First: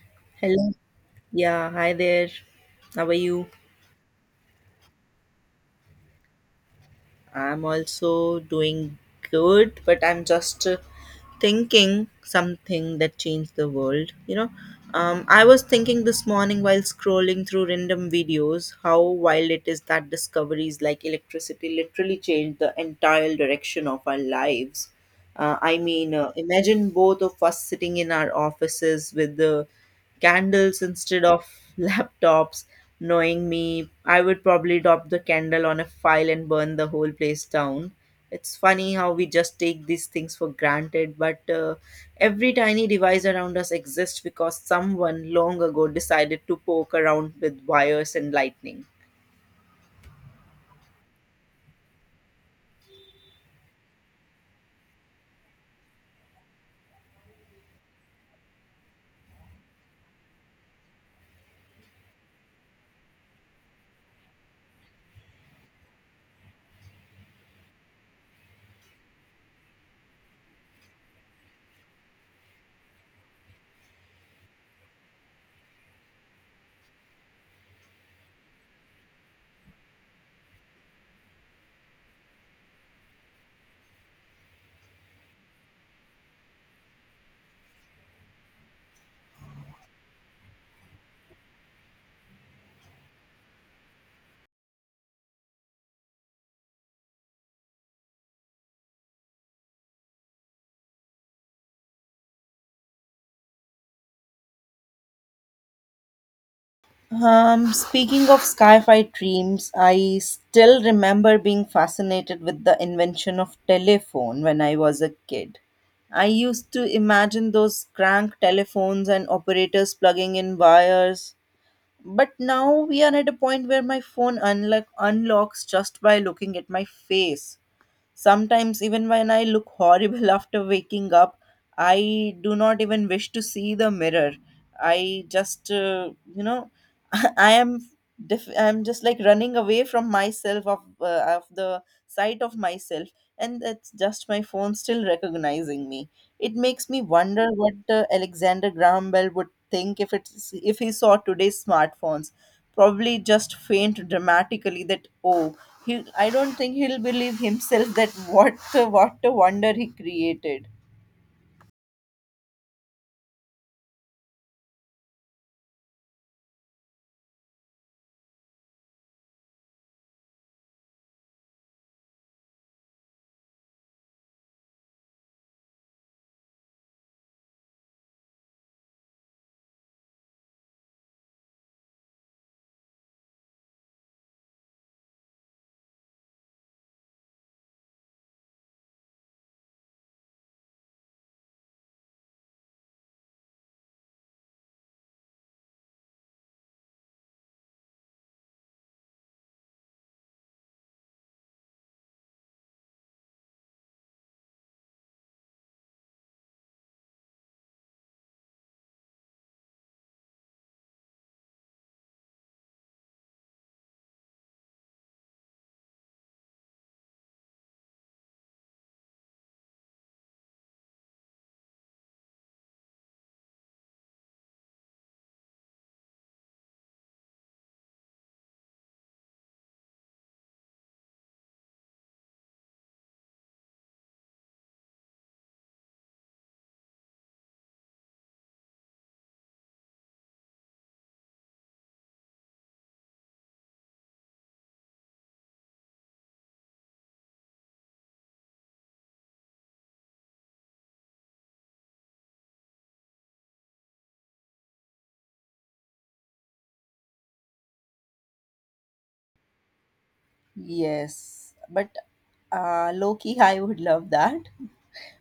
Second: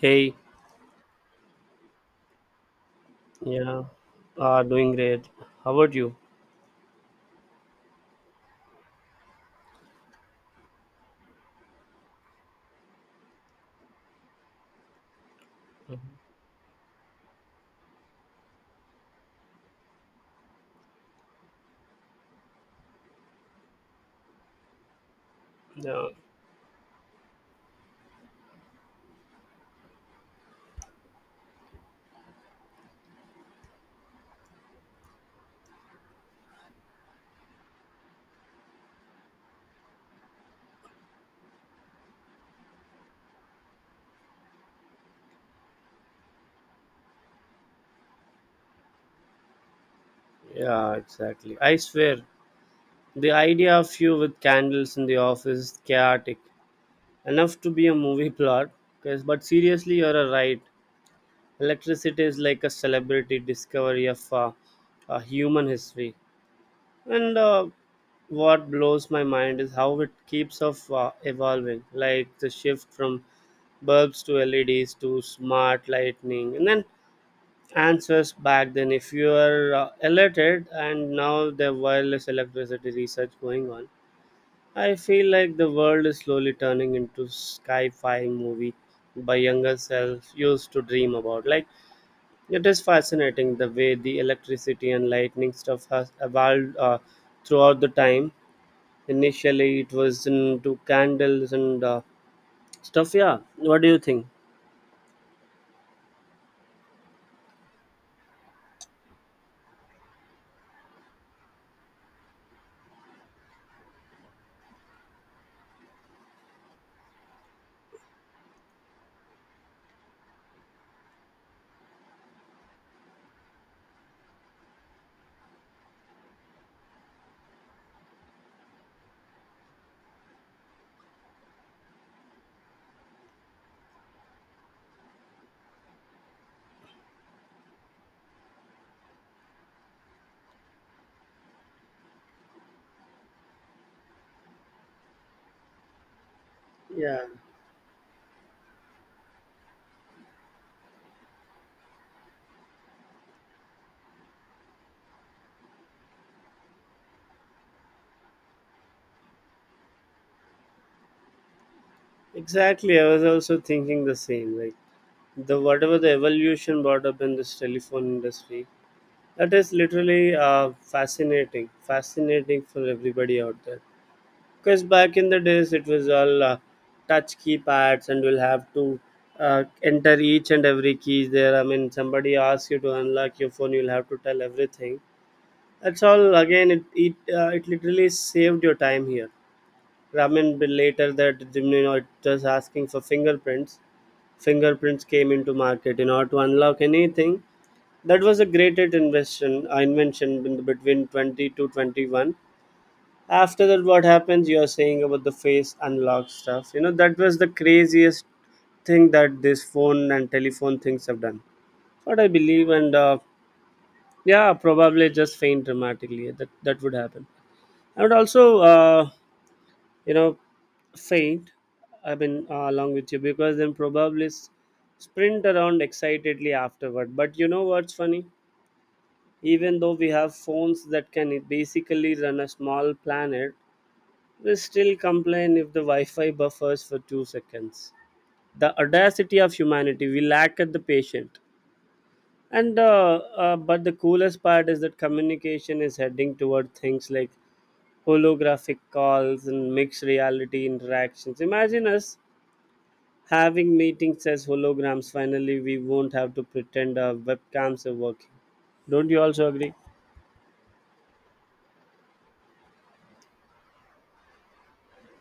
Hey, Hello. Yeah, hi there. How are you? yeah, doing great. How about you? I'm also doing good, but I'm just thinking something that changed the world, you know. I was thinking this morning while scrolling through random videos how wild it is that discoveries like electricity literally changed the entire direction of our lives. I Yeah, mean, imagine both of us sitting in our offices with the candles instead of laptops. Knowing me, I would probably drop the candle on a file and burn the whole place down. It's funny how we just take these things for granted, but every tiny device around us exists because someone long ago decided to poke around with wires and lightning. yeah, exactly. I swear, the idea of you with candles in the office is chaotic. Enough to be a movie plot, guys. But seriously, you're a right. Electricity is like a celebrity discovery of human history. And what blows my mind is how it keeps of evolving, like the shift from bulbs to LEDs to smart lightning, and then answers back then if you are alerted, and now the wireless electricity research going on. I feel like the world is slowly turning into sci-fi movie by younger self used to dream about. Like, it is fascinating the way the electricity and lightning stuff has evolved throughout the time. Initially it was into candles and stuff. Yeah, what do you think? Speaking of sci-fi dreams, I still remember being fascinated with the invention of telephone when I was a kid. I used to imagine those crank telephones and operators plugging in wires. But now we are at a point where my phone unlocks just by looking at my face. Sometimes, even when I look horrible after waking up, I do not even wish to see the mirror. I just, I am, I'm just like running away from myself of the sight of myself, and that's just my phone still recognizing me. It makes me Yeah. wonder what Alexander Graham Bell would think if it's if he saw today's smartphones. Probably just faint dramatically that oh, he, I don't think he'll believe himself that what a wonder he created. Exactly, I was also thinking the same. Like, the whatever the evolution brought up in this telephone industry, that is literally fascinating for everybody out there. Because back in the days, it was all touch keypads, and we'll have to enter each and every key there. I mean, somebody asks you to unlock your phone, you'll have to tell everything. That's all. Again, it it literally saved your time here. I mean, but later that, you know, it was asking for fingerprints. Fingerprints came into market in order to unlock anything. That was a great invention, invention in the between 20 to 21. After that, what happens, you are saying about the face unlock stuff, you know, that was the craziest thing that this phone and telephone things have done. What I believe, and yeah, probably just faint dramatically, that that would happen. I would also uh, you know faint. I mean, along with you, because then probably sprint around excitedly afterward. But you know what's funny, even though we have phones that can basically run a small planet, we still complain if the wi-fi buffers for 2 seconds. The audacity of humanity, we lack at the patient. And But the coolest part is that communication is heading toward things like holographic calls and mixed reality interactions. Imagine us having meetings as holograms. Finally, we won't have to pretend our webcams are working. Don't you also agree? Yes, but low key, I would love that.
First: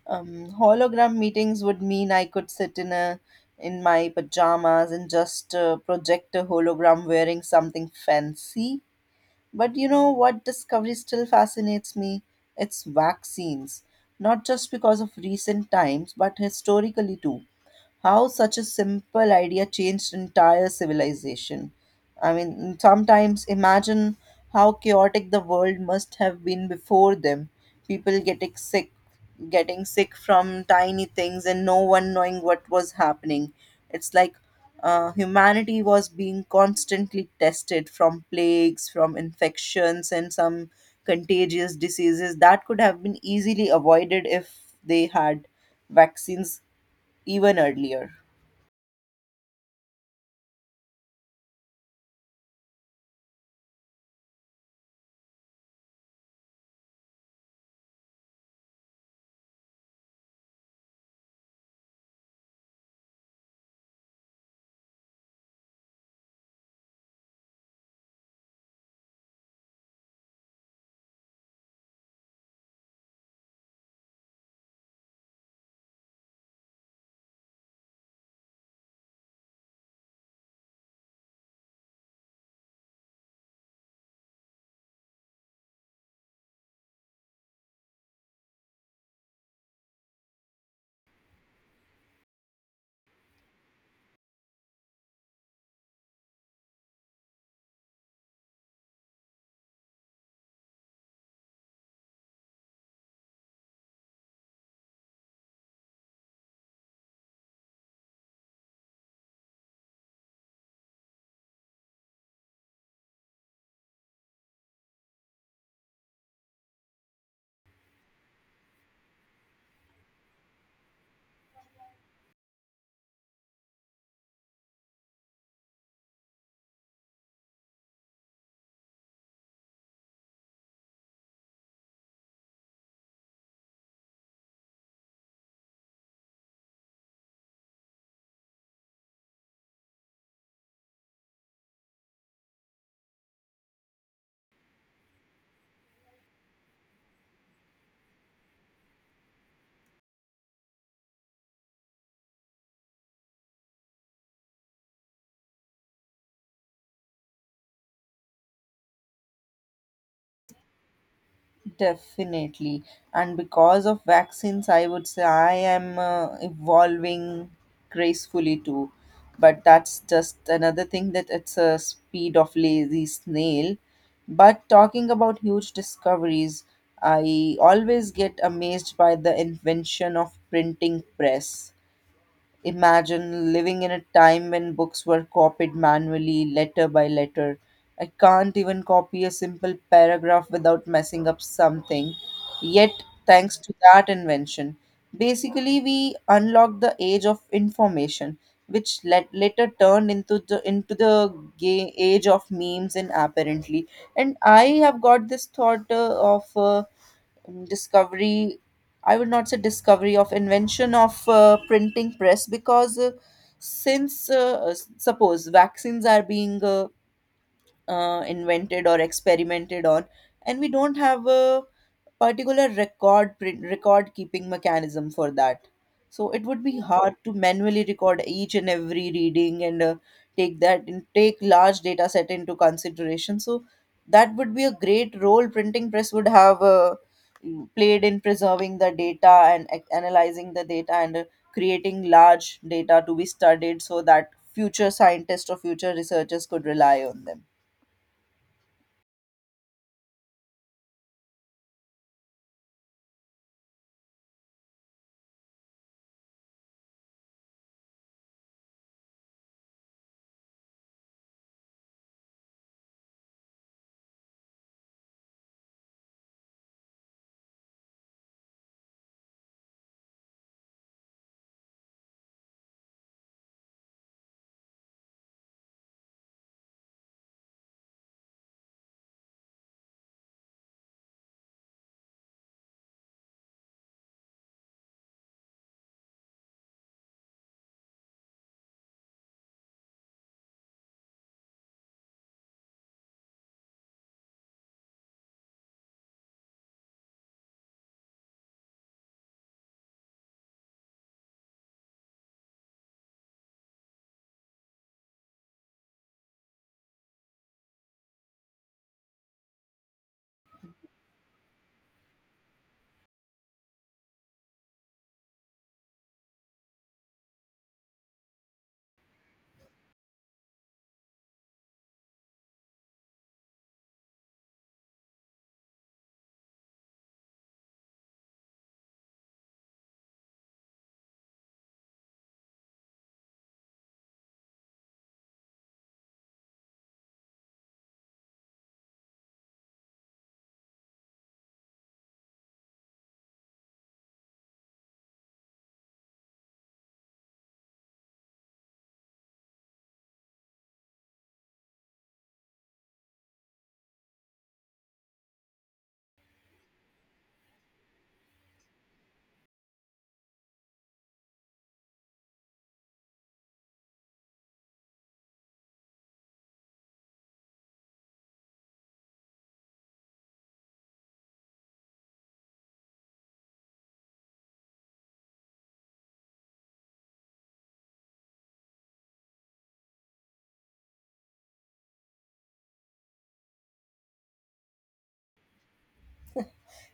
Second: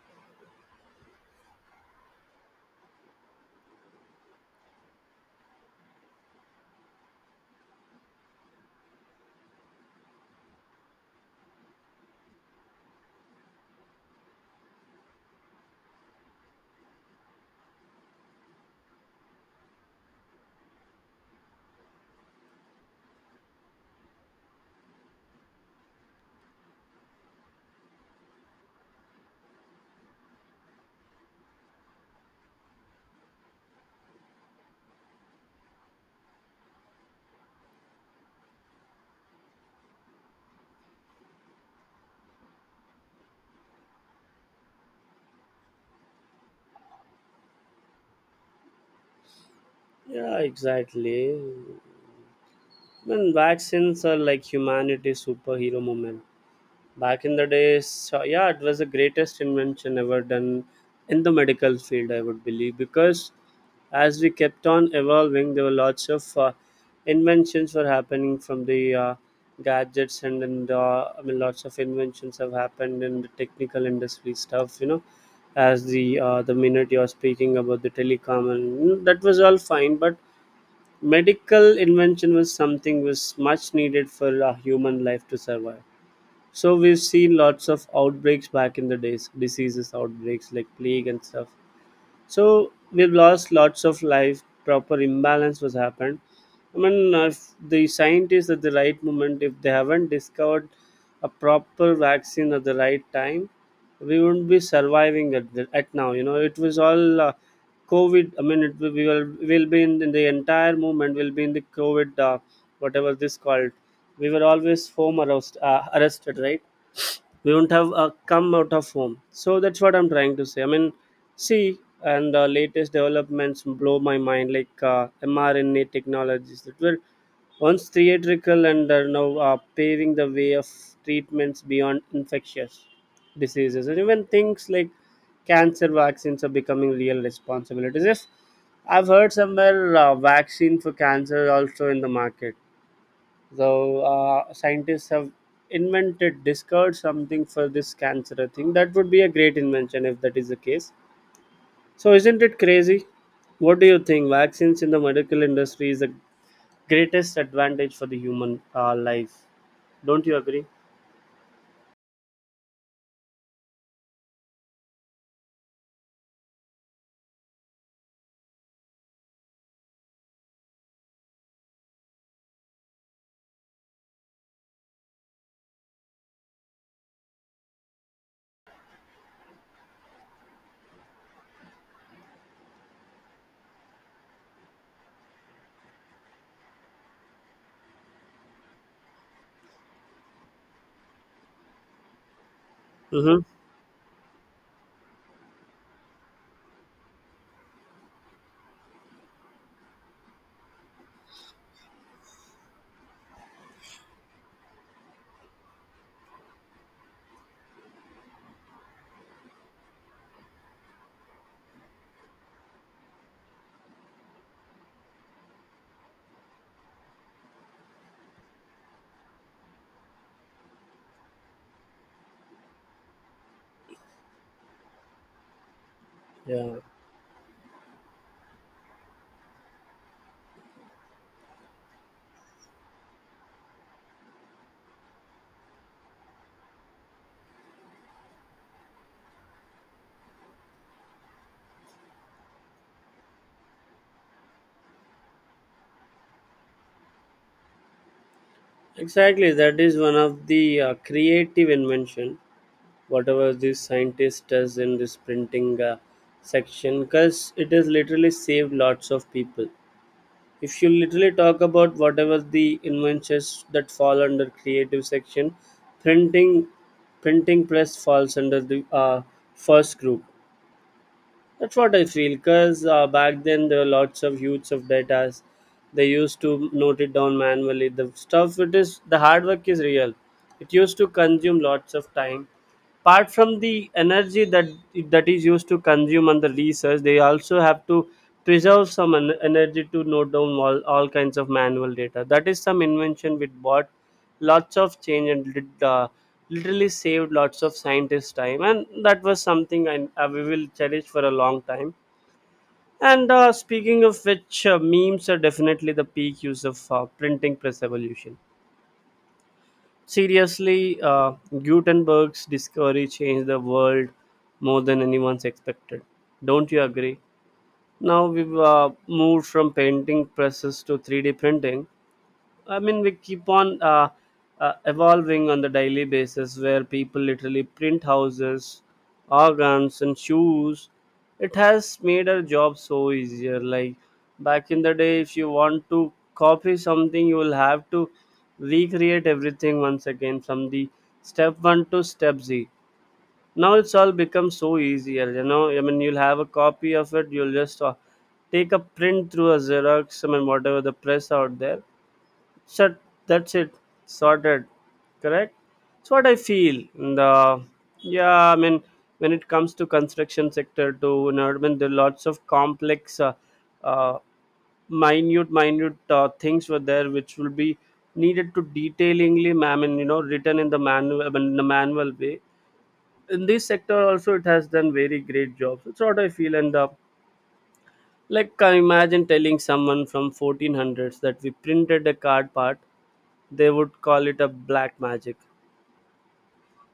Hologram meetings would mean I could sit in my pajamas and just project a hologram wearing something fancy. But you know what discovery still fascinates me? It's vaccines. Not just because of recent times, but historically too, how such a simple idea changed entire civilization. I mean, sometimes imagine how chaotic the world must have been before them. People getting sick from tiny things, and no one knowing what was happening. It's like humanity was being constantly tested from plagues, from infections, and some contagious diseases that could have been easily avoided if they had vaccines even earlier. Yeah, exactly. When vaccines are like humanity's superhero moment. Back in the days, so yeah, it was the greatest invention ever done in the medical field, I would believe, because as we kept on evolving, there were lots of inventions were happening from the gadgets. And I mean, lots of inventions have happened in the technical industry stuff, you know. As the minute you're speaking about the telecom and that was all fine. But medical invention was something was much needed for a human life to survive. So we've seen lots of outbreaks back in the days, diseases outbreaks like plague and stuff. So we've lost lots of life. Proper imbalance was happened. I mean, if the scientists at the right moment, if they haven't discovered a proper vaccine at the right time, we wouldn't be surviving at now. You know, it was all COVID. I mean, it, will- we will be in the entire movement. Will be in the COVID, whatever this called. We were always home arrest, arrested, right? We won't have come out of home. So that's what I'm trying to say. I mean, see, and latest developments blow my mind, like mrna technologies that were once theatrical and are now paving the way of treatments beyond infectious diseases, and even things like cancer vaccines are becoming real responsibilities. If I've heard somewhere, vaccine for cancer also in the market. So scientists have invented, discovered something for this cancer thing. That would be a great invention if that is the case. So isn't it crazy? What do you think? Vaccines in the medical industry is the greatest advantage for the human life. Don't you agree? Definitely. And because of vaccines, I would say I am evolving gracefully too. But that's just another thing that it's a speed of lazy snail. But talking about huge discoveries, I always get amazed by the invention of printing press. Imagine living in a time when books were copied manually, letter by letter. I can't even copy a simple paragraph without messing up something. Yet, Mm-hmm. thanks to that invention, basically we unlocked the age of information, which let, later turned into the age of memes and apparently. And I have got this thought of discovery. I would not say discovery of invention of printing press, because suppose vaccines are being invented or experimented on, and we don't have a particular record keeping mechanism for that, so it would Yeah, be hard to manually record each and every reading, and take that and take large data set into consideration. So that would be a great role printing press would have played in preserving the data, and analyzing the data, and creating large data to be studied, so that future scientists or future researchers could rely on them. exactly. That is one of the creative invention, whatever this scientist does in this printing section, because it has literally saved lots of people. If you literally talk about whatever the inventions that fall under creative section, printing printing press falls under the first group. That's what I feel, because back then there were lots of huge of data. They used to note it down manually. The stuff it is, the hard work is real. It used to consume lots of time, apart from the energy that is used to consume on the research. They also have to preserve some energy to note down all kinds of manual data. That is some invention which brought lots of change, and literally saved lots of scientists time. And that was something I we will cherish for a long time. And speaking of which, memes are definitely the peak use of printing press evolution. Seriously, Gutenberg's discovery changed the world more than anyone's expected. Don't you agree? Now we've moved from painting presses to 3D printing. I mean, we keep on evolving on the daily basis, where people literally print houses, organs, and shoes. It has made our job so easier. Like, back in the day, if you want to copy something, you will have to recreate everything once again from the step one to step Z. Now it's all become so easier. You know, I mean, you'll have a copy of it. You'll just take a print through a Xerox. I mean, whatever the press out there. Shut, that's it, sorted, correct? It's what I feel. And, yeah, I mean, when it comes to construction sector to in urban, there are lots of complex, uh, minute things were there, which will be needed to detailingly, I mean, you know, written in the manual, I mean, in the manual way. In this sector also, it has done very great jobs. It's what I feel. And like, I imagine telling someone from 1400s that we printed a card part, they would call it a black magic.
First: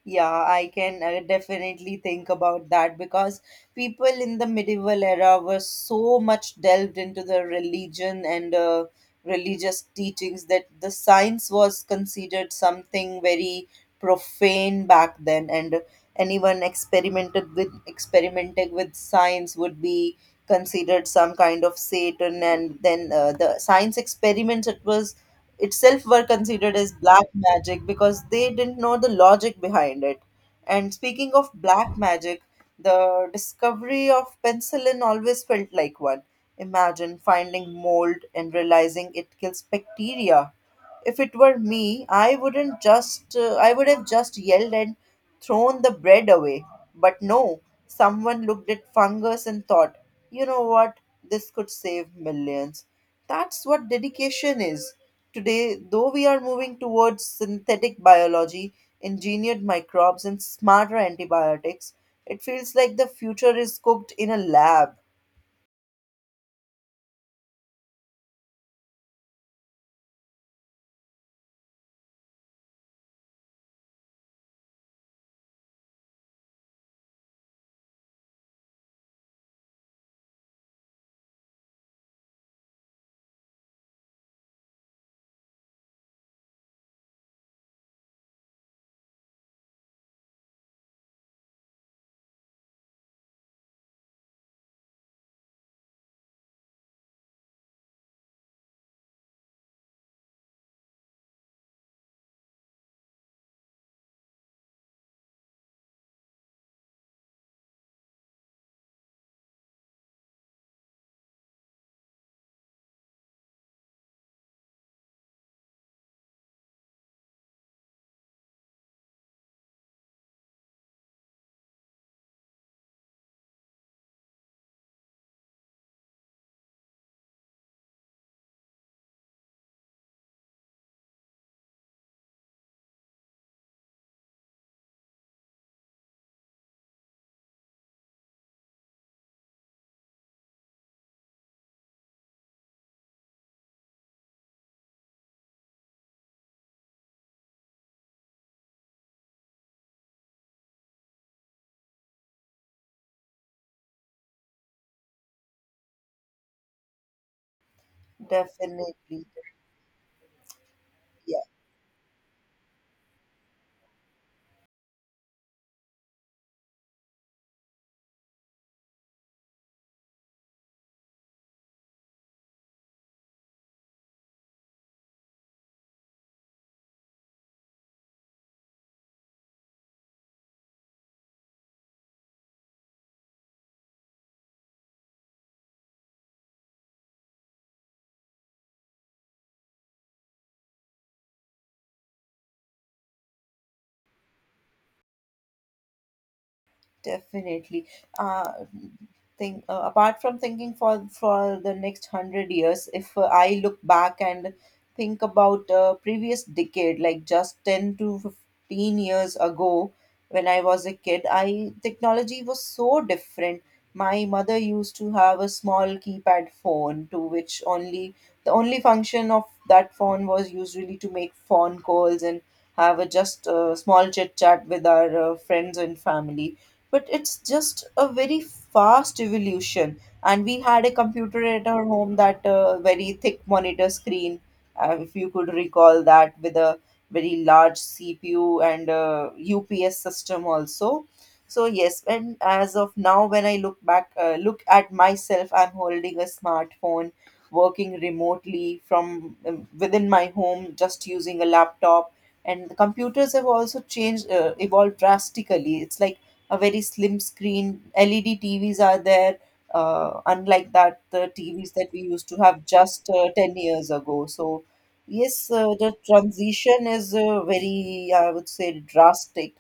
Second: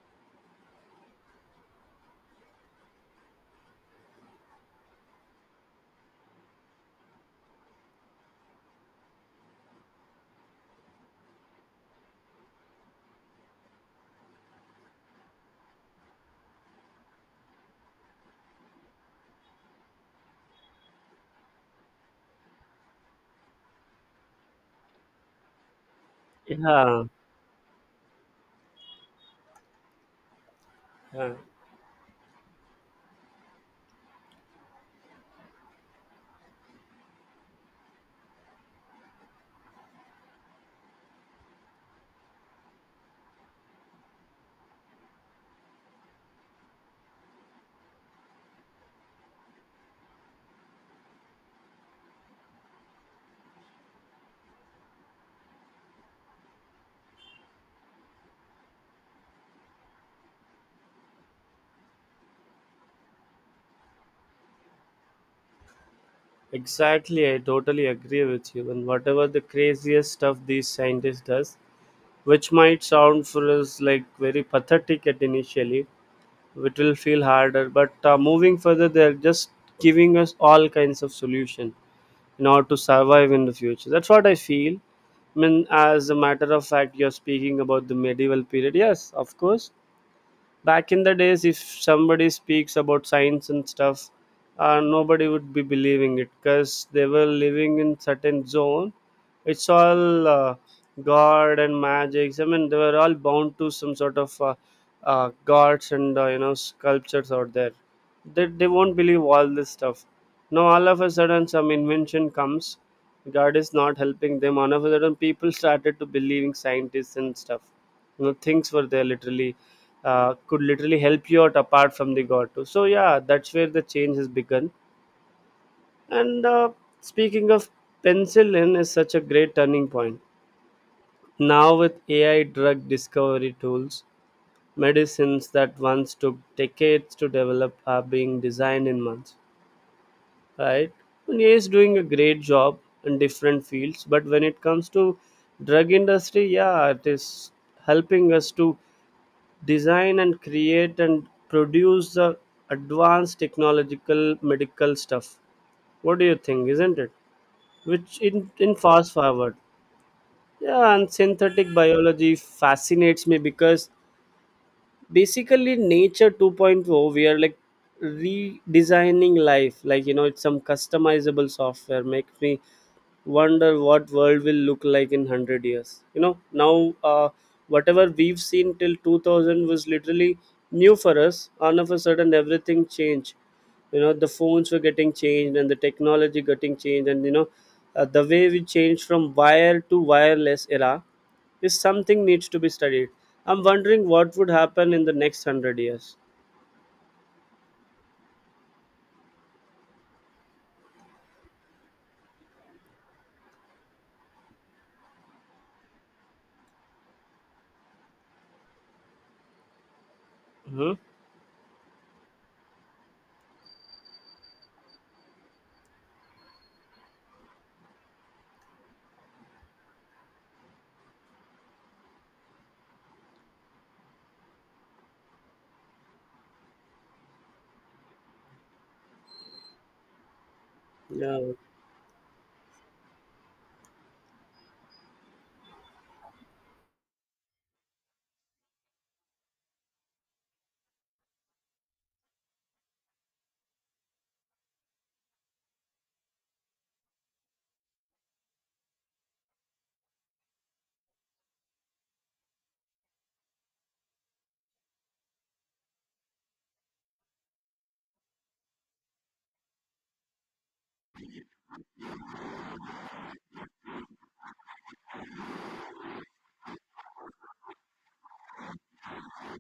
Yeah, I can definitely think about that because people in the medieval era were so much delved into the religion and religious teachings that the science was considered something very profane back then, and anyone experimented with experimenting with science would be considered some kind of satan, and then the science experiments, it was itself, were considered as Yeah, black magic because they didn't know the logic behind it. And yeah, speaking of black magic, the discovery of penicillin always felt like one. Imagine finding mold and realizing it kills bacteria. If it were me, I wouldn't just I would have just yelled and thrown the bread away. But no, someone looked at fungus and thought, "You know what? This could save millions." That's what dedication is. Today, though we are moving towards synthetic biology, engineered microbes and smarter antibiotics, it feels like the future is cooked in a lab. exactly. I totally agree with you. And whatever the craziest stuff these scientists does, which might sound for us like very pathetic at initially, it will feel harder. But moving further, they're just giving us all kinds of solution in order to survive in the future. That's what I feel. I mean, as a matter of fact, you're speaking about the medieval period. Yes, of course, back in the days if somebody speaks about science and stuff, nobody would be believing it, because they were living in certain zone. It's all god and magics. I mean, they were all bound to some sort of gods and you know, sculptures out there. They won't believe all this stuff. Now all of a sudden some invention comes. God is not helping them. All of a sudden people started to believing scientists and stuff, you know. Things were there literally could literally help you out apart from the god too. So yeah, that's where the change has begun. And speaking of penicillin, is such a great turning point. Now with ai drug discovery tools, medicines that once took decades to develop are being designed in months, right? And ai is doing a great job in different fields. But when it comes to drug industry, yeah, it is helping us to design and create and produce the advanced technological medical stuff. What do you think, isn't it, which in fast Definitely. forward. Yeah, and Yes. synthetic biology fascinates me because basically nature 2.0. We are like redesigning life, like, you know, it's some customizable software. Makes me wonder what world will look like in 100 years. You know, now whatever we've seen till 2000 was literally new for us. All of a sudden everything changed. You know, the phones were getting changed and the technology getting changed. And you know, the way we changed from wire to wireless era is something needs to be studied. I'm wondering what would happen in the next 100 years. Definitely. Uh, think, apart from thinking for the next hundred years, if I look back and think about previous decade, like just 10 to 15 years ago, when I was Hmm. a kid, I technology was so different. My mother used to have a small keypad phone to which only the only function of that phone was usually to make phone calls and have a just small chit chat with our friends and family. But it's just a very fast evolution. And we had a computer yeah at our home, that very thick monitor screen, if you could recall that, with a very large cpu and ups system also. So yes, and as of now when I look back, look at myself, I'm holding a smartphone, working remotely from within my home just using a laptop. And the computers have also changed, evolved drastically. It's like a very slim screen. LED TVs are there, unlike that the TVs that we used to have just 10 years ago. So, yes, the transition is very, I would say, drastic.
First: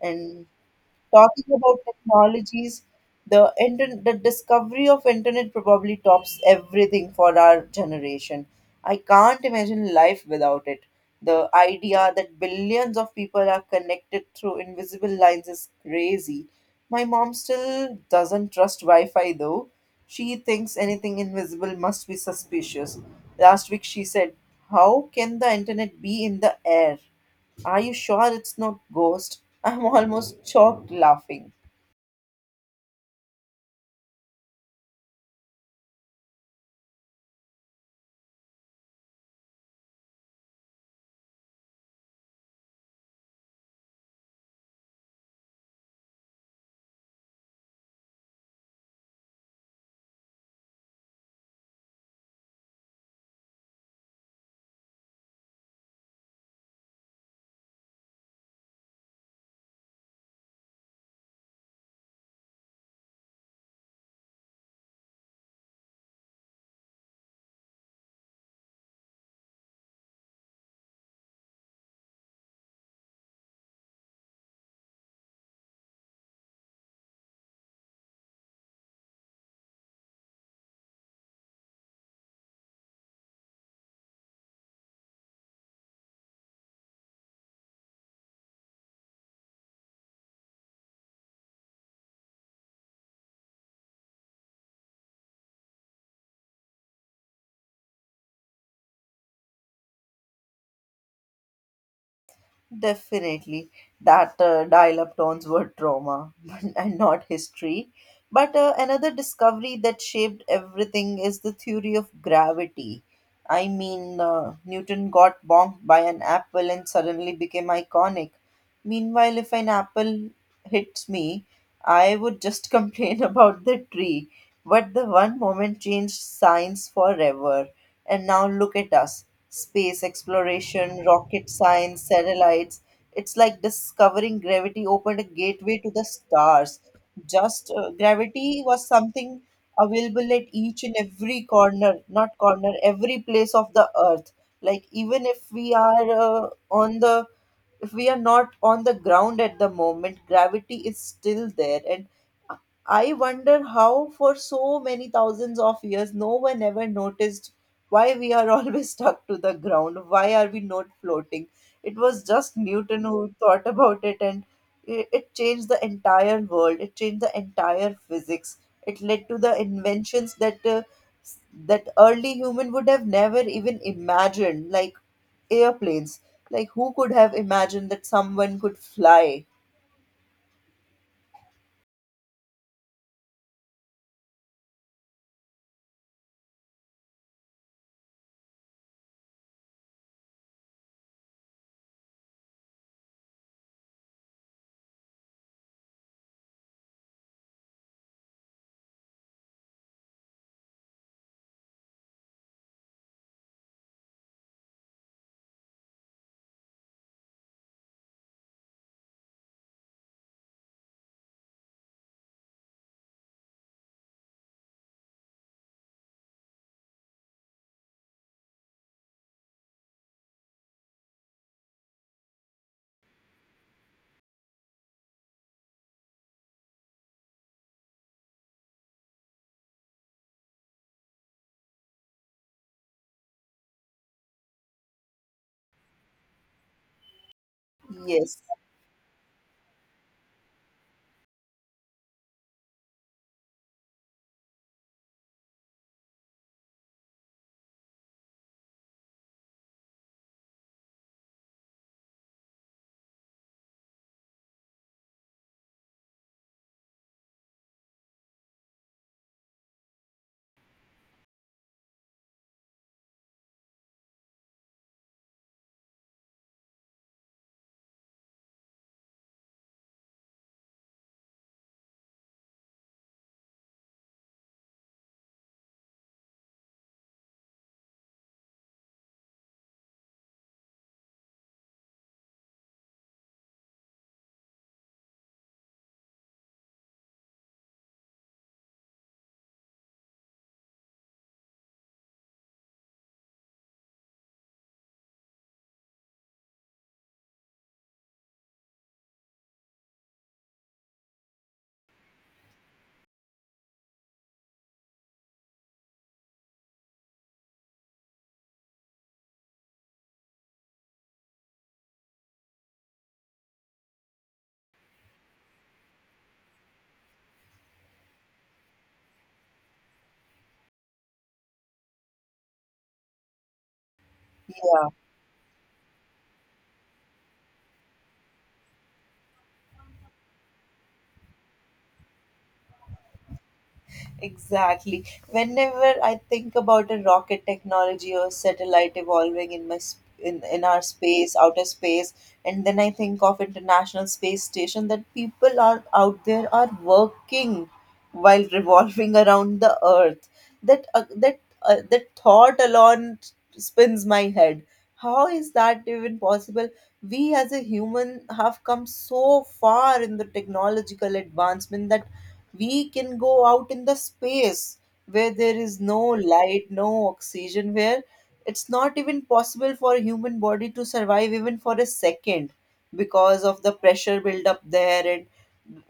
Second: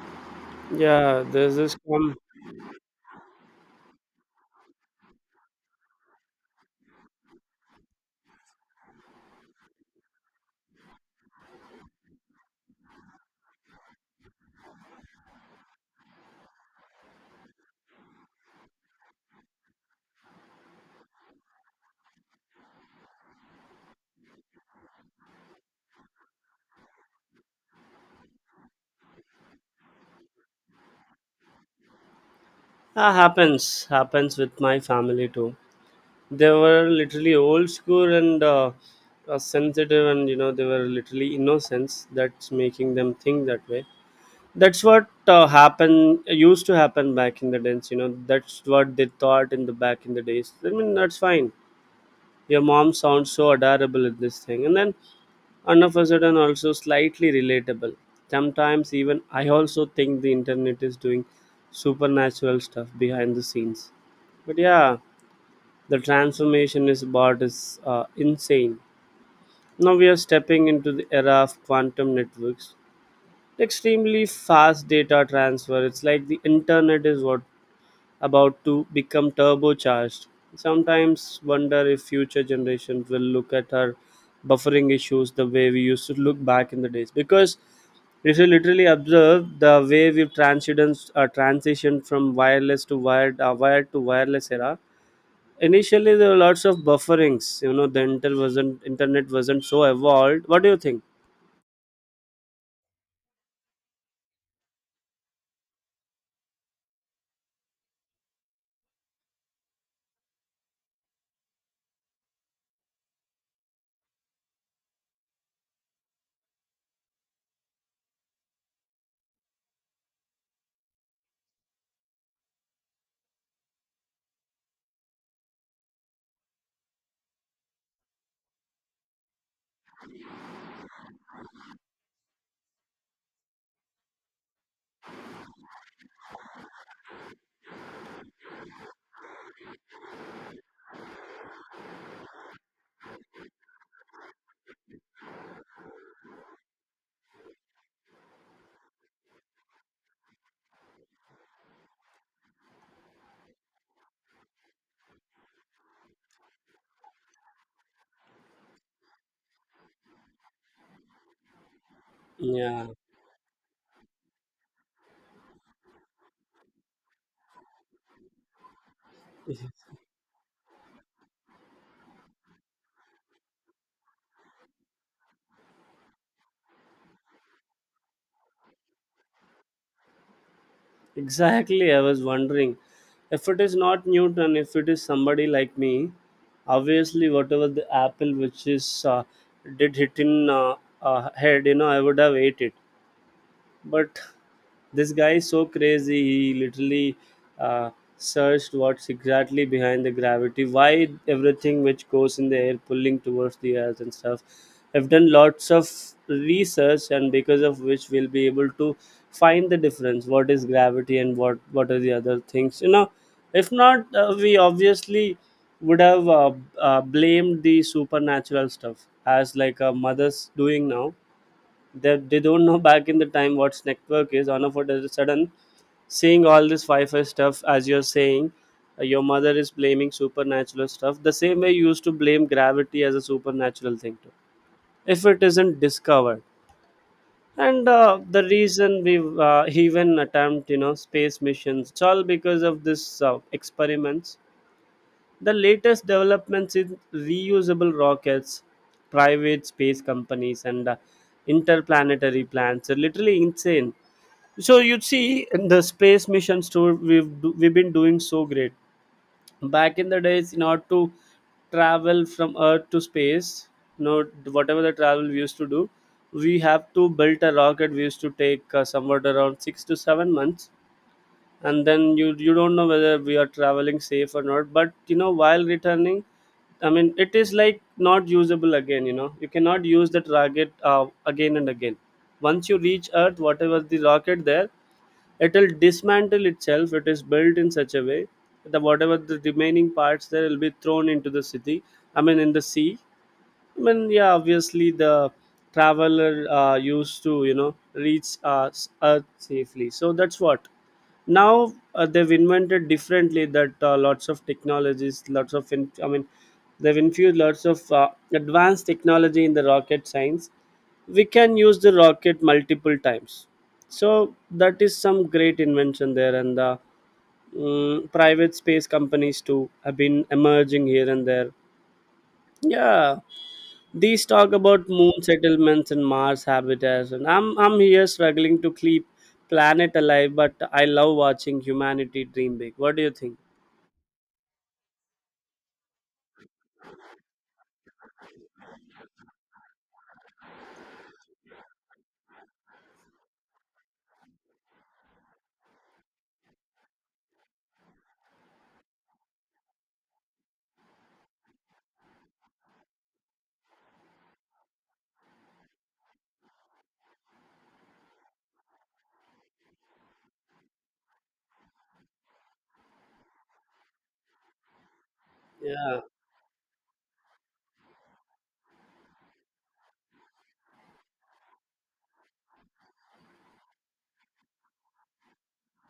And yeah talking there's this about technologies, the discovery of internet probably tops everything for our generation. I can't imagine life without it. The idea that billions of people are connected through invisible lines is crazy. My mom still doesn't trust Wi-Fi though. She thinks anything invisible must be suspicious. Last week she said, how can the internet be in the air? Are you sure it's not ghost? I'm almost choked laughing. Ah, happens with my family too. They were literally old school, and sensitive, and you know, they were literally innocents. That's making them think that way. That's what happened used to happen back in the days. You know, that's what they thought in the back in the days. I mean, that's fine. Your mom sounds so adorable at this thing, and then all of a sudden also slightly relatable. Sometimes even I also think the internet is doing supernatural stuff behind the scenes. But yeah, the transformation is about is insane. Now we are stepping into the era of quantum networks, extremely fast data transfer. It's like the internet is what about to become turbocharged. Sometimes wonder if future generations will look at our buffering issues the way we used to look back in the days, because if you literally observe the way we've transitioned from wireless to wired, wired to wireless era. Initially, there were lots of bufferings. You know, the internet wasn't so evolved. What do you think? Definitely, that dial-up tones were trauma and not history. But another discovery that shaped everything is the theory of gravity. I mean, Newton got bonked by an apple and suddenly became iconic. Meanwhile, if an apple hits me, I would just complain about the tree. But the one moment changed science forever. And now look at us: space exploration, rocket science, satellites. It's like discovering gravity opened a gateway to the stars. Just gravity was something available at each and every corner, not corner, every place of the earth. Like, even if we are on the if we are not on the ground at the moment, gravity is still there. And I wonder how, for so many thousands of years, no one ever noticed why we are always stuck to the ground. Why are we not floating? It was just Yeah, Newton who thought about it, and it changed the entire world. It changed the entire physics. It led to the inventions that s- that early human would have never even imagined, like airplanes. Like who could have imagined that someone could fly? exactly. I was wondering, if it is not Newton, if it is somebody like me, obviously, whatever the apple which is did hit in head, I would have ate it. But this guy is so crazy. He literally uh, searched what's exactly behind the gravity, why everything which goes in the air pulling towards the earth and stuff. I've done lots of research, and because of which we'll be able to find the difference. What is gravity and what are the other things? You know, if not, we obviously would have blamed the supernatural stuff as like a mother's doing now. They don't know back in the time what's network is on a foot of a sudden, seeing all this fi-fi stuff. As you're saying, your mother is blaming supernatural stuff the same way you used to blame gravity as a supernatural thing too, if it isn't discovered. And Yes, the reason we even attempt, you know, space missions, it's all because of this experiments. The latest developments in reusable rockets, private space companies, and interplanetary plans are literally insane. So you see, in the space missions tour, we've been doing so great. Back in the days, in order to travel from Earth to space, you know, whatever the travel we used to do, we have to build a rocket. We used to take somewhat around 6 to 7 months, and then you don't know whether we are traveling safe or not. But you know, while returning, I mean, it is like not usable again. You know, you cannot use that rocket again and again. Once you reach Earth, whatever the rocket there, it will dismantle itself. It is built in such a way that whatever the remaining parts there will be thrown into the city, I mean in the sea. I mean, yeah, obviously the traveler used to, you know, reach Earth safely. So that's what. Now they've invented differently that lots of technologies, I mean, they've infused lots of advanced technology in the rocket science. We can use the rocket multiple times. So that is some great invention there. And the private space companies too have been emerging here and there. Yeah, these talk yeah. about moon settlements and Mars habitats, and I'm here struggling to keep planet alive, but I love watching humanity dream big. What do you think? Exactly. Whenever I think about a rocket technology or satellite evolving in our space, outer space, and then I think of International Space Station that people are out there are working while revolving around the earth, that that thought alone spins my head. How is that even possible? We as a human have come so far in the technological advancement that we can go out in the space, where there is Yeah, no light, no oxygen, where it's not even possible for a human body to survive even for a second because of the pressure build up there. And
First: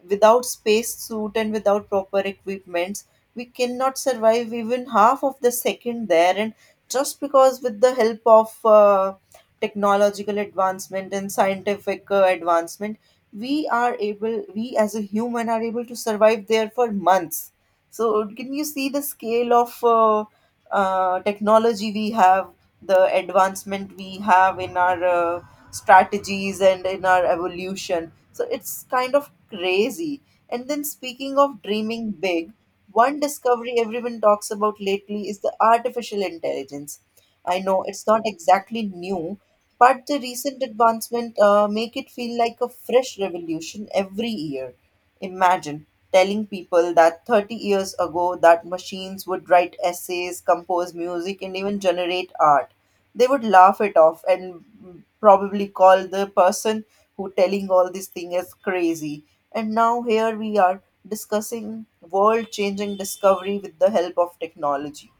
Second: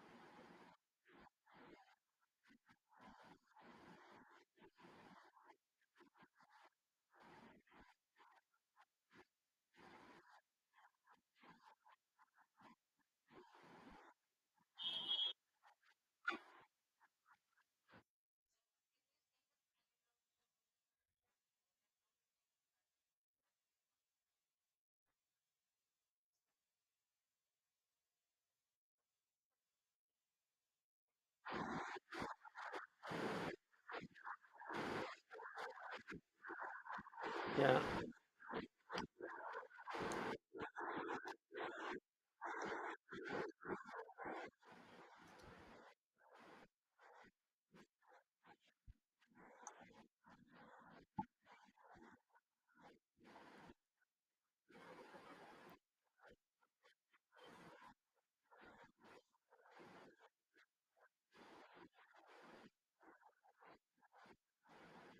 without space suit and without proper equipments, we cannot survive even half of the second there. And just because with the help of technological advancement and scientific advancement, we are able, we as a human are able to survive there for months. So can you see the scale of technology we have, the advancement we have in our strategies and in our evolution? So it's kind of crazy. And then, speaking of dreaming big, one discovery everyone talks about lately is the artificial intelligence. I yeah, know it's not exactly new, but the recent advancement make it feel like a fresh revolution every year. Imagine telling people that 30 years ago that machines would write essays, compose music, and even generate art. They would laugh it off and mm, probably call the person who telling all this thing is crazy. And now here we are discussing world changing discovery with the help of technology.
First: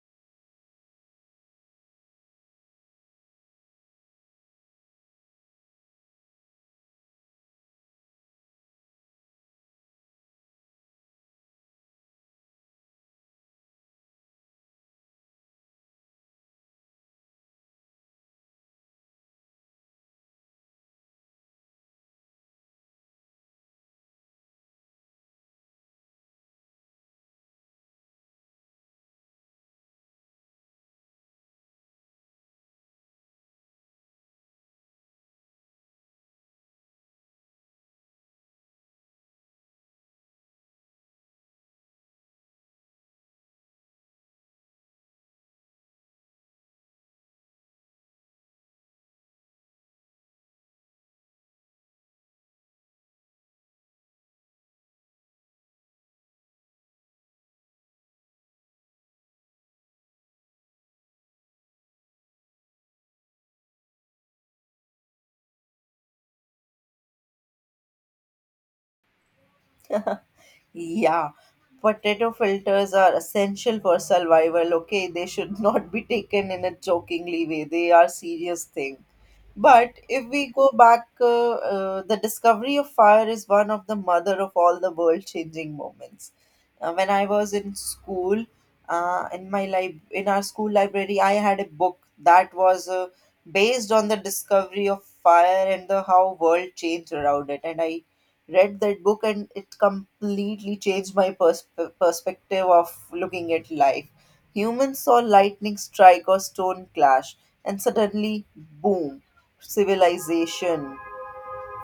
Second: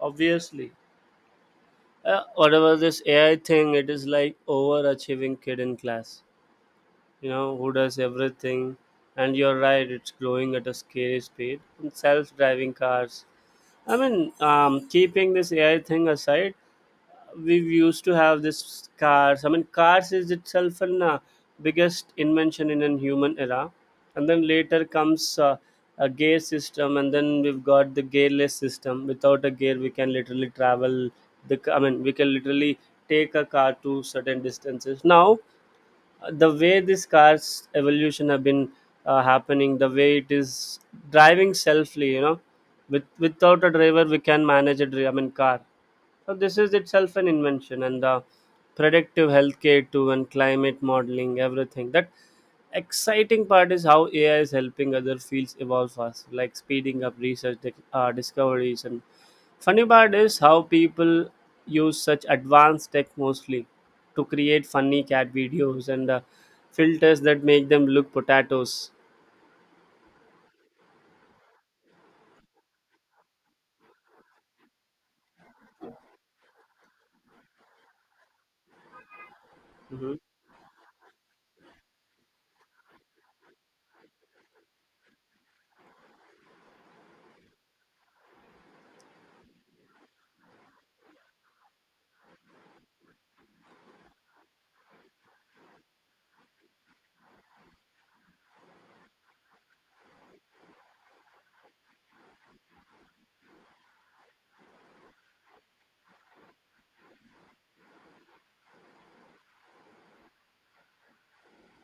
obviously. Whatever this AI thing, it is like overachieving kid in class. You know who does everything, and you're right. It's growing at a scary speed. Self-driving cars. I mean, keeping this AI thing aside, we used to have this cars. I mean, cars is itself an biggest invention in an human era, and then later comes a gear system, and then we've got the gearless system. Without a gear, we can literally travel. I mean, we can literally take a car to certain distances. Now, the way these cars evolution have been happening, the way it is driving selfly, you know, without a driver, we can manage a I mean, car, so this is itself an invention, and the predictive healthcare too, and climate modeling, everything. That exciting part is how AI is helping other fields evolve fast, like speeding up discoveries. And funny part is how people use such advanced tech mostly to create funny cat videos and filters that make them look potatoes. Yeah, potato filters are essential for survival. Okay, they should not be taken in a jokingly way. They are serious thing. But Hmm. if we go back, the discovery of fire is one of the mother of all the world-changing moments. When I was in school, in in our school library, I had a book that was based on the discovery of fire and the how world changed around it, and I read that book and it completely changed perspective of looking at life. Humans saw lightning strike or stone clash, and suddenly, boom, civilization.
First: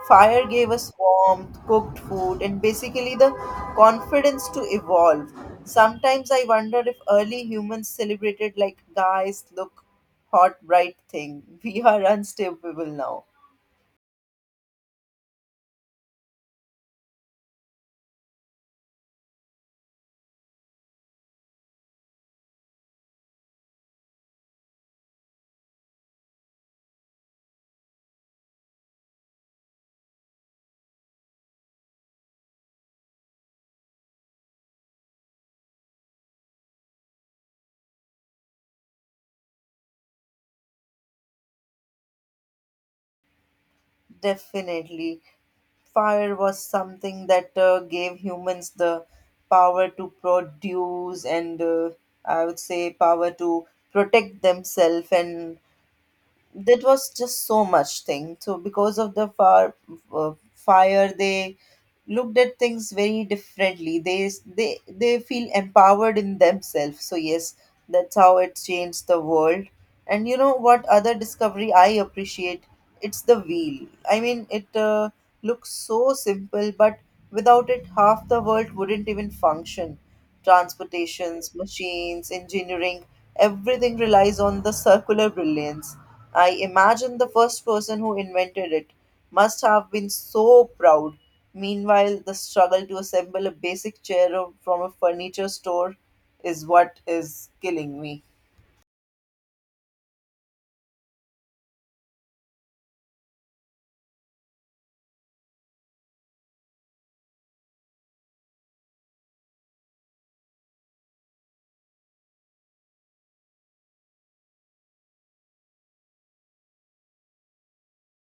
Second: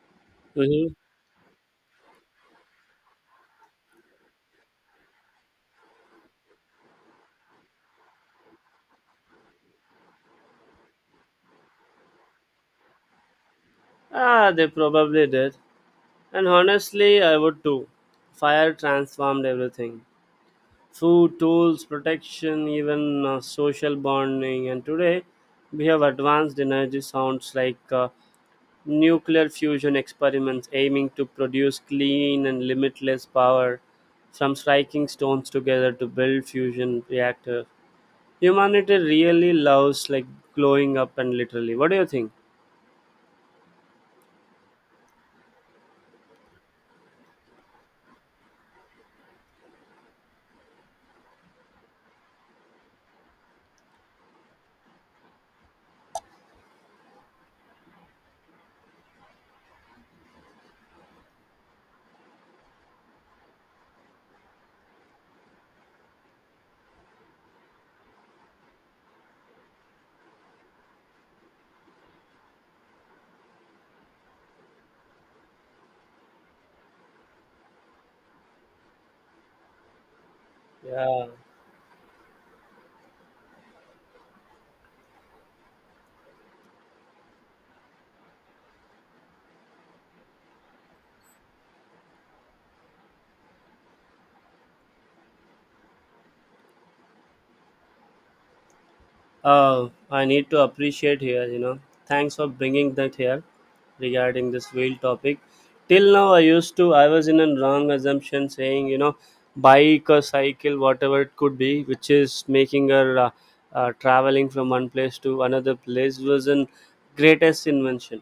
Fire gave Hmm. us warmth, cooked food, and basically the confidence to evolve. Sometimes I wonder if early humans celebrated like, guys, look, hot, bright thing. We are unstoppable now. Ah, they probably did. And honestly, I would too. Fire transformed everything: food, tools, protection, even social bonding. And today, we have advanced energy sounds like nuclear fusion experiments aiming to produce clean and limitless power, from striking stones together to build fusion reactors. Humanity really loves like glowing up, and literally. What do you think? Definitely. Fire was something that gave humans the power to produce and I would say power to protect themselves, and that was just so much thing so because of the fire they looked at things very differently. They feel empowered in themselves. So yes, that's how it changed the world. And you know what other discovery I appreciate? It's the wheel. I mean, it looks so simple, but without it, half the world wouldn't even function. Yeah. Transportations, machines, engineering, everything relies on the circular brilliance. I imagine the first person who invented it must have been so proud. Meanwhile, the struggle to assemble a basic from a furniture store is what is killing me. I need to appreciate here, you know. Thanks for bringing that here regarding this whale topic. Till now, I was in a wrong assumption saying, you know, bike or cycle, whatever it could be, which is making her traveling from one place to another place was an greatest invention.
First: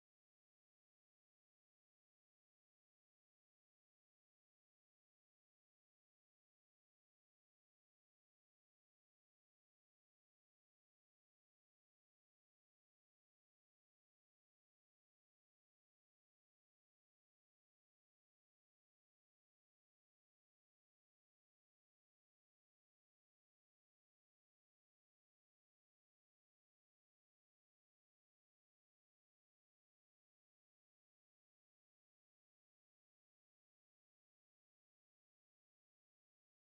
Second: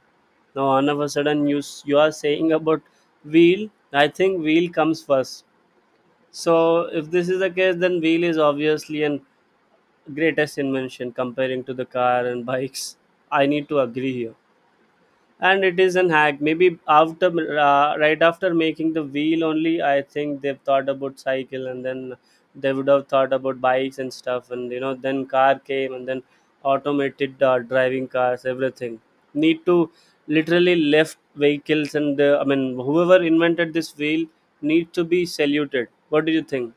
Now, all of a sudden, you are saying about wheel. I think wheel comes first. So, if this is the case, then wheel is obviously an greatest invention comparing to the car and bikes. I need to agree here. And it is an hack, maybe after right after making the wheel only. I think they've thought about cycle, and then they would have thought about bikes and stuff, and you know, then car came, and then automated driving cars, everything. Need to literally left vehicles and I mean, whoever invented this wheel need to be saluted. What do you think?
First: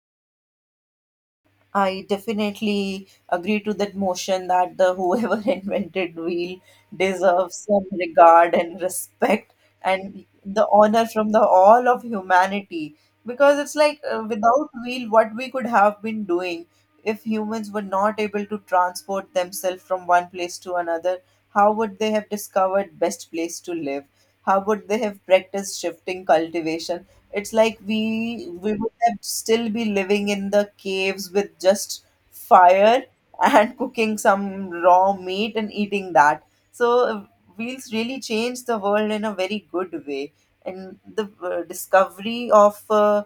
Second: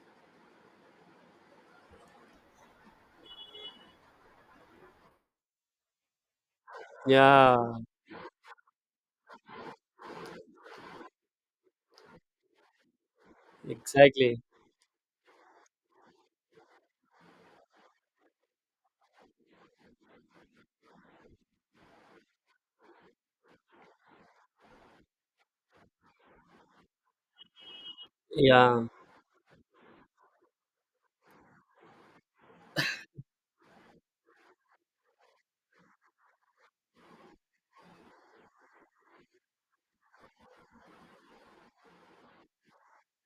I definitely agree to that motion that the whoever invented wheel Yeah, deserves some regard and respect, and the honor from the all of humanity, because it's like exactly. without wheel what we could have been doing if humans were not able to transport themselves from one place to another. How would they have discovered best place to live? How would they have practiced shifting cultivation? It's like we yeah would have still be living in the caves with just fire and cooking some raw meat and eating that. So wheels really change the world in a very good way, and the discovery of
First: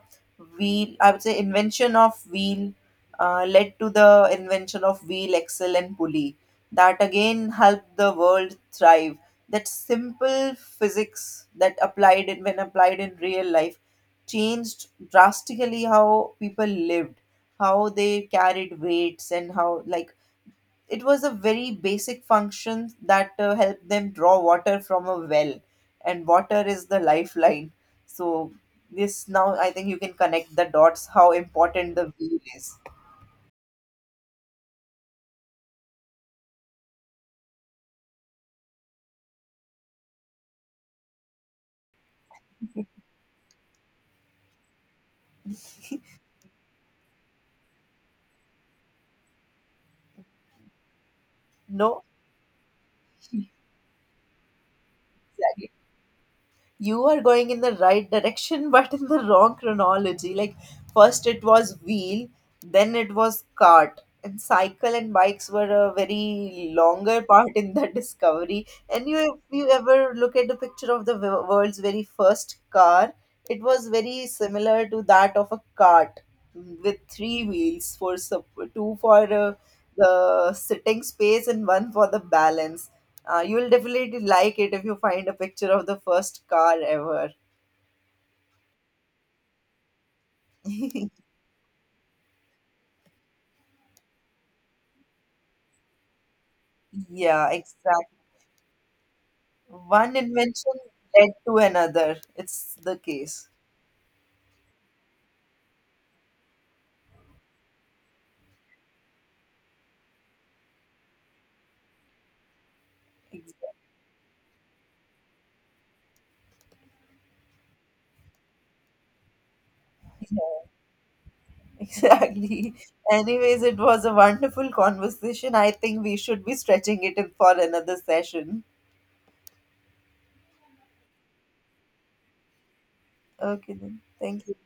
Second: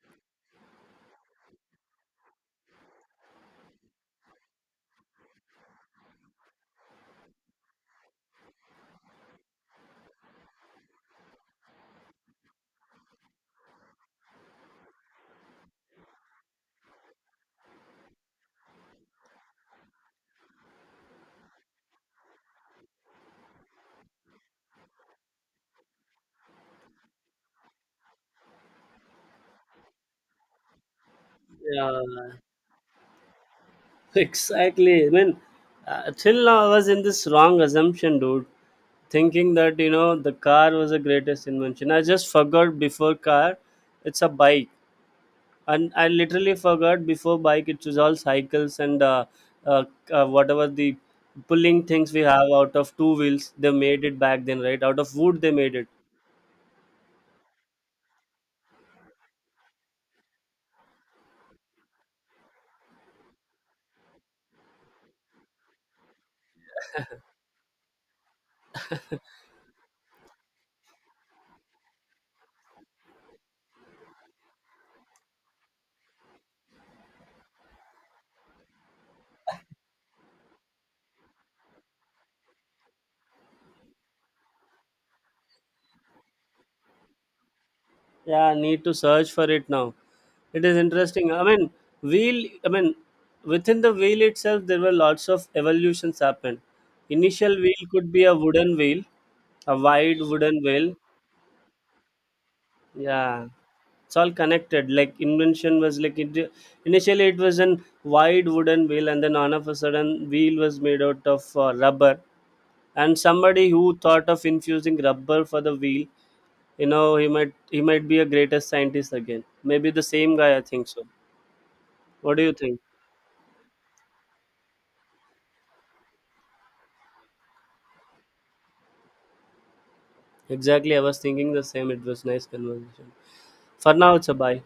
wheel, I would say invention of wheel, led to the invention of wheel, axle, and pulley. That again helped the world thrive. That simple physics that applied in when applied in real life changed drastically how people lived, how they carried weights, and how, like, it was a very basic function that helped them draw water from a well. And water is the lifeline. So, this now I think you can connect the dots how important the yeah wheel is. Exactly. I mean, till now I was in this wrong assumption, dude, thinking that you know the car was the greatest invention. I just forgot before car, it's a bike, and I literally forgot before bike it was all cycles and uh, whatever the pulling No, things we have out of two wheels. They made it back then, right? Out of wood they exactly. made it. You are going in the right direction but in the wrong chronology, like first it was wheel, then it was cart, and cycle and bikes were a very longer part in the discovery. And you, if you ever look at the picture of the world's very first car, it was very similar to that of a cart with three wheels, for two for the sitting space and one for the balance. You will definitely like it if you find a picture of the first car ever. Yeah, I need to search for it now. It is interesting. I mean, wheel. I mean, within the wheel itself, there were lots of evolutions happened. Yeah, Initial wheel could exactly. be a wooden wheel, a One wide wooden invention wheel. led to another. It's the Yeah, case. it's all connected. Like invention was like it, initially it was an wide wooden wheel, and then all of a sudden, wheel was made out of rubber. And Ex- somebody who thought of infusing rubber for the wheel, you know, he might be a greatest scientist again. Maybe the same guy, I think so. What do you Exactly. think? Anyways, it was a wonderful conversation. I think we should be stretching it in for another session. Exactly. I was thinking the same. It was nice conversation. Okay, For then. now, it's a Thank you. bye.